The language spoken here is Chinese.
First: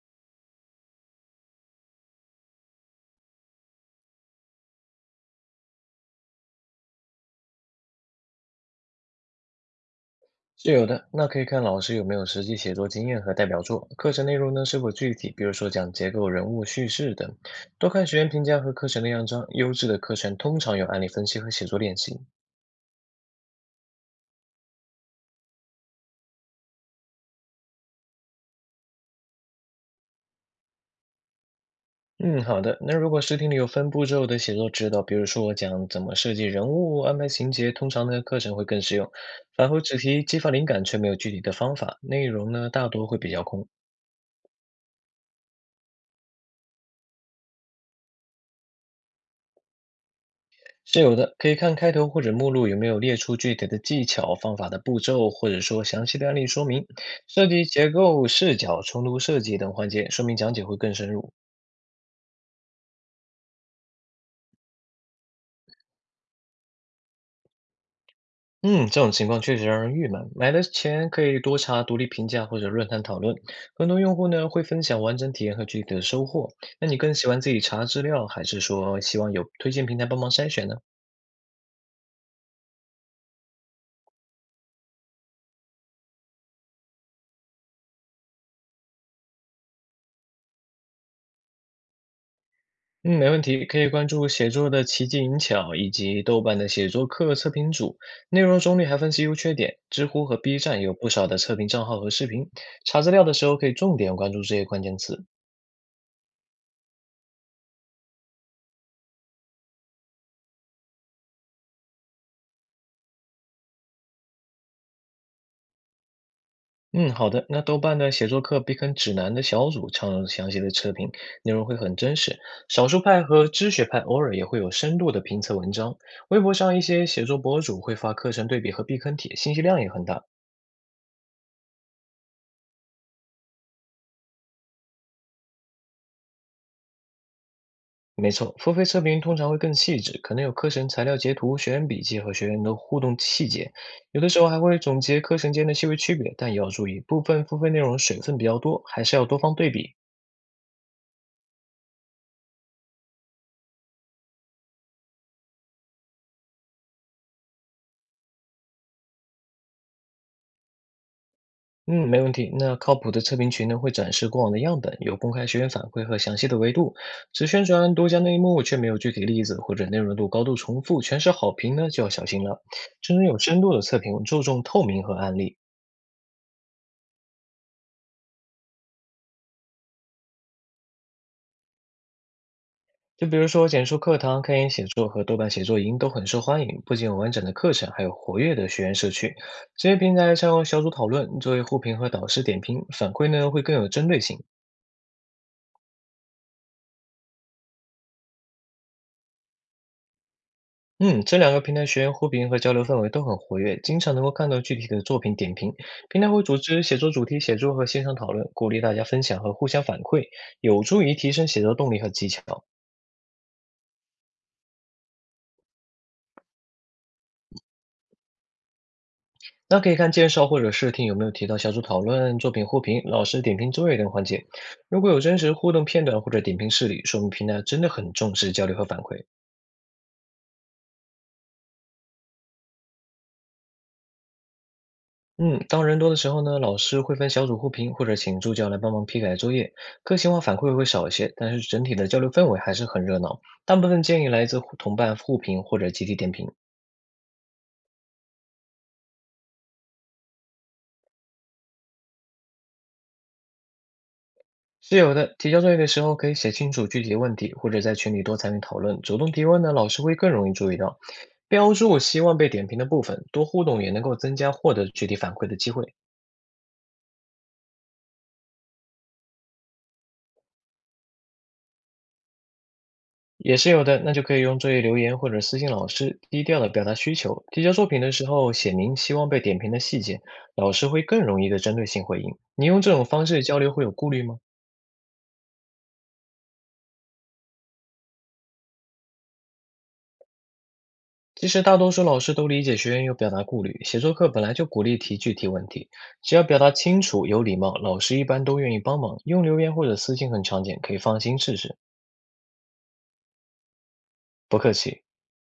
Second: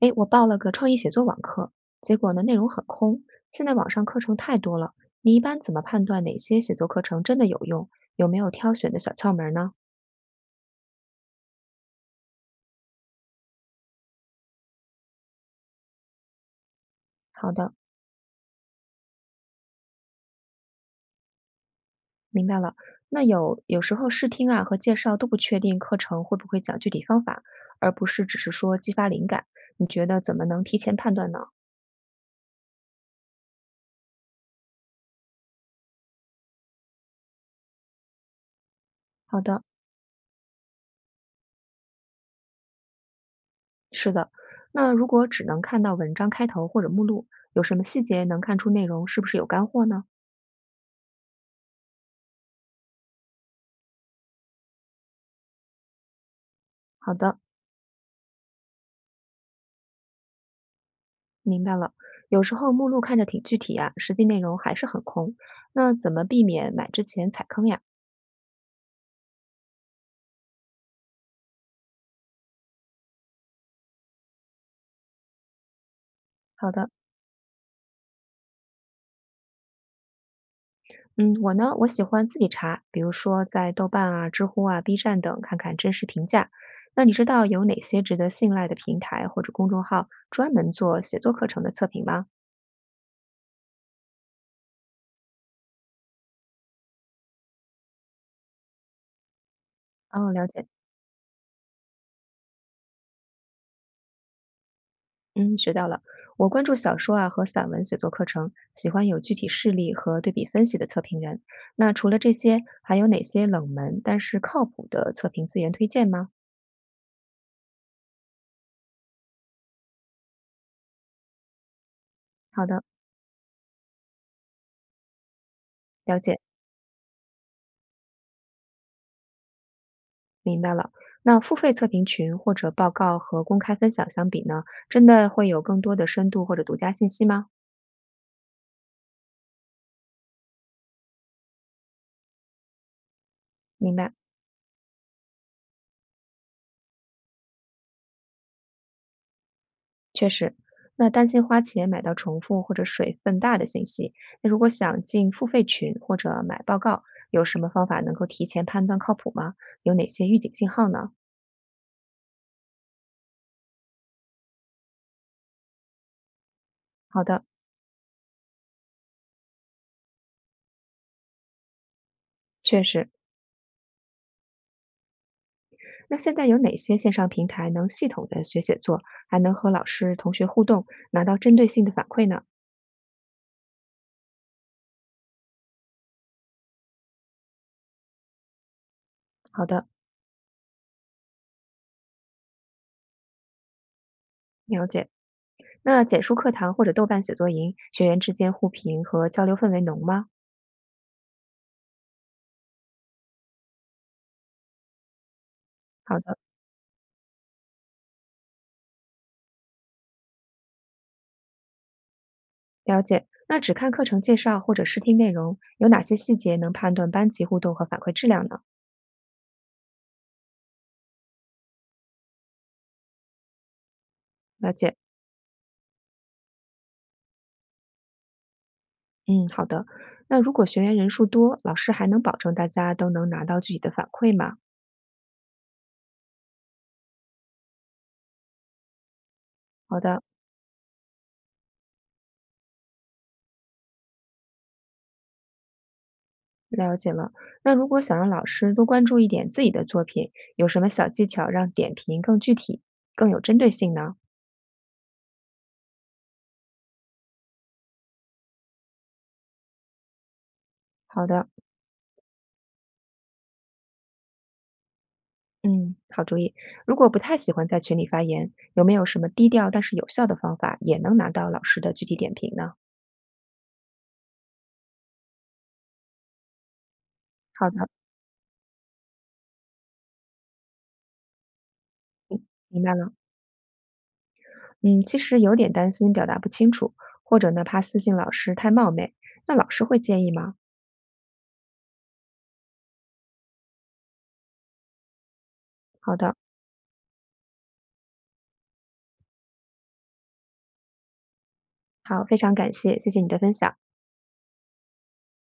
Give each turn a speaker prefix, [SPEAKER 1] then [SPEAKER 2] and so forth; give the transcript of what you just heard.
[SPEAKER 1] 诶，我报了个创意写作网课，结果呢内容很空。现在网上课程太多了，你一般怎么判断哪些写作课程真的有用？有没有挑选的小窍门儿呢？
[SPEAKER 2] 是有的，那可以看老师有没有实际写作经验和代表作，课程内容呢是否具体，比如说讲结构、人物叙事等。
[SPEAKER 1] 好的，
[SPEAKER 2] 多看学员评价和课程的样章，优质的课程通常有案例分析和写作练习。
[SPEAKER 1] 明白了。那有时候试听啊和介绍都不确定课程会不会讲具体方法，而不是只是说激发灵感。你觉得怎么能提前判断呢？
[SPEAKER 2] 嗯，好的。那如果试听里有分步骤的写作指导，比如说我讲怎么设计人物、安排情节，通常呢课程会更实用。
[SPEAKER 1] 好的，
[SPEAKER 2] 反复只提激发灵感，却没有具体的方法，内容呢大多会比较空。
[SPEAKER 1] 是的。那如果只能看到文章开头或者目录，有什么细节能看出内容是不是有干货呢？
[SPEAKER 2] 是有的，可以看开头或者目录有没有列出具体的技巧、方法的步骤，或者说详细的案例说明，
[SPEAKER 1] 好的。
[SPEAKER 2] 涉及结构、视角、冲突设计等环节，说明讲解会更深入。
[SPEAKER 1] 明白了，有时候目录看着挺具体呀，实际内容还是很空。那怎么避免买之前踩坑呀？
[SPEAKER 2] 嗯，这种情况确实让人郁闷。买的前可以多查独立评价或者论坛讨论，很多用户呢会分享完整体验和具体的收获。
[SPEAKER 1] 好
[SPEAKER 2] 那
[SPEAKER 1] 的，
[SPEAKER 2] 你更喜欢自己查资料，还是说希望有推荐平台帮忙筛选呢？
[SPEAKER 1] 嗯，我呢，我喜欢自己查，比如说在豆瓣啊、知乎啊、B 站等看看真实评价。那你知道有哪些值得信赖的平台或者公众号专门做写作课程的测评吗？
[SPEAKER 2] 嗯，没问题，可以关注写作的奇技淫巧以及豆瓣的写作课测评组，内容中立还分析优缺点。知乎
[SPEAKER 1] 哦，
[SPEAKER 2] 和
[SPEAKER 1] 了
[SPEAKER 2] B
[SPEAKER 1] 解。
[SPEAKER 2] 站有不少的测评账号和视频，查资料的时候可以重点关注这些关键词。
[SPEAKER 1] 嗯，学到了。我关注小说啊和散文写作课程，喜欢有具体事例和对比分析的测评人。那除了这些，还有哪些冷门但是靠谱的测评资源推荐吗？
[SPEAKER 2] 嗯，好的。那豆瓣的写作课避坑指南的小组常有详细的测评，内容会很真实。
[SPEAKER 1] 好的，
[SPEAKER 2] 少数派和知学派偶尔也会有深度的评测文章。
[SPEAKER 1] 了解，
[SPEAKER 2] 微博上一些写作博主会发课程对比和避坑帖，信息量也很大。
[SPEAKER 1] 明白了。那付费测评群或者报告和公开分享相比呢，真的会有更多的深度或者独家信息吗？
[SPEAKER 2] 没错，付费测评通常会更细致，可能有课程材料截图、学员笔记和学员的互动细节，
[SPEAKER 1] 明白。
[SPEAKER 2] 有的时候还会总结课程间的细微区别，但也要注意，部分付费内容水分比较多，还是要多方对比。
[SPEAKER 1] 确实，那担心花钱买到重复或者水分大的信息，那如果想进付费群或者买报告，有什么方法能够提前判断靠谱吗？有哪些预警信号呢？
[SPEAKER 2] 嗯，没问题。那靠谱的测评群呢，会展示过往的样本，有公开学员反馈和详细的维度。
[SPEAKER 1] 好的，
[SPEAKER 2] 只宣传多家内幕，却没有具体例子或者内容度高度重复，全是好评呢，就要小心了。
[SPEAKER 1] 确实。
[SPEAKER 2] 真正有深度的测评，注重透明和案例。
[SPEAKER 1] 那现在有哪些线上平台能系统的学写作，还能和老师、同学互动，拿到针对性的反馈呢？
[SPEAKER 2] 就比如说简书课堂、开源写作和豆瓣写作营都很受欢迎，不仅有完整的课程，还有活跃的学员社区。
[SPEAKER 1] 好的，
[SPEAKER 2] 这些平台常用小组讨论作为互评和导师点评，反馈呢会更有针对性。
[SPEAKER 1] 了解。那简书课堂或者豆瓣写作营，学员之间互评和交流氛围浓吗？
[SPEAKER 2] 嗯，这两个平台学员互评和交流氛围都很活跃，经常能够看到具体的作品点评。
[SPEAKER 1] 好
[SPEAKER 2] 平台
[SPEAKER 1] 的。
[SPEAKER 2] 会组织写作主题写作和线上讨论，鼓励大家分享和互相反馈，有助于提升写作动力和技巧。
[SPEAKER 1] 了解。那只看课程介绍或者试听内容，有哪些细节能判断班级互动和反馈质量呢？
[SPEAKER 2] 那可以看介绍或者试听有没有提到小组讨论、作品互评、老师点评作业等环节。
[SPEAKER 1] 了解。
[SPEAKER 2] 如果有真实互动片段或者点评事例，说明平台真的很重视交流和反馈。
[SPEAKER 1] 嗯，好的。那如果学员人数多，老师还能保证大家都能拿到具体的反馈吗？
[SPEAKER 2] 嗯，当人多的时候呢，老师会分小组互评或者请助教来帮忙批改作业，
[SPEAKER 1] 好
[SPEAKER 2] 个
[SPEAKER 1] 的，
[SPEAKER 2] 性化反馈会少一些，但是整体的交流氛围还是很热闹。大部分建议来自互同伴互评或者集体点评。
[SPEAKER 1] 了解了。那如果想让老师多关注一点自己的作品，有什么小技巧让点评更具体、更有针对性呢？
[SPEAKER 2] 是有的，提交作业的时候可以写清楚具体的问题，或者在群里多参与讨论。主动提问呢，老师会更容易注意到。
[SPEAKER 1] 好的，
[SPEAKER 2] 标注希望被点评的部分，多互动也能够增加获得具体反馈的机会。
[SPEAKER 1] 嗯，好主意。如果不太喜欢在群里发言，有没有什么低调但是有效的方法，也能拿到老师的具体点评呢？
[SPEAKER 2] 也是有的，那就可以用作业留言或者私信老师，低调的表达需求。提
[SPEAKER 1] 好
[SPEAKER 2] 交作
[SPEAKER 1] 的，
[SPEAKER 2] 品的时候写明希望被点评的细节，老师会更容易的针对性回应。你
[SPEAKER 1] 明
[SPEAKER 2] 用这
[SPEAKER 1] 白
[SPEAKER 2] 种
[SPEAKER 1] 了。
[SPEAKER 2] 方式交流会有顾虑吗？
[SPEAKER 1] 嗯，其实有点担心表达不清楚，或者呢怕私信老师太冒昧，那老师会介意吗？
[SPEAKER 2] 其实大多数老师都理解学员有表达顾虑，写作课本来就鼓励提具体问题，
[SPEAKER 1] 好的，
[SPEAKER 2] 只要表达清楚、有礼貌，老师一般都愿意帮忙。用留言或者私信很常见，可以放心试试。
[SPEAKER 1] 好，非常感谢，谢谢你的分享。
[SPEAKER 2] 不客气。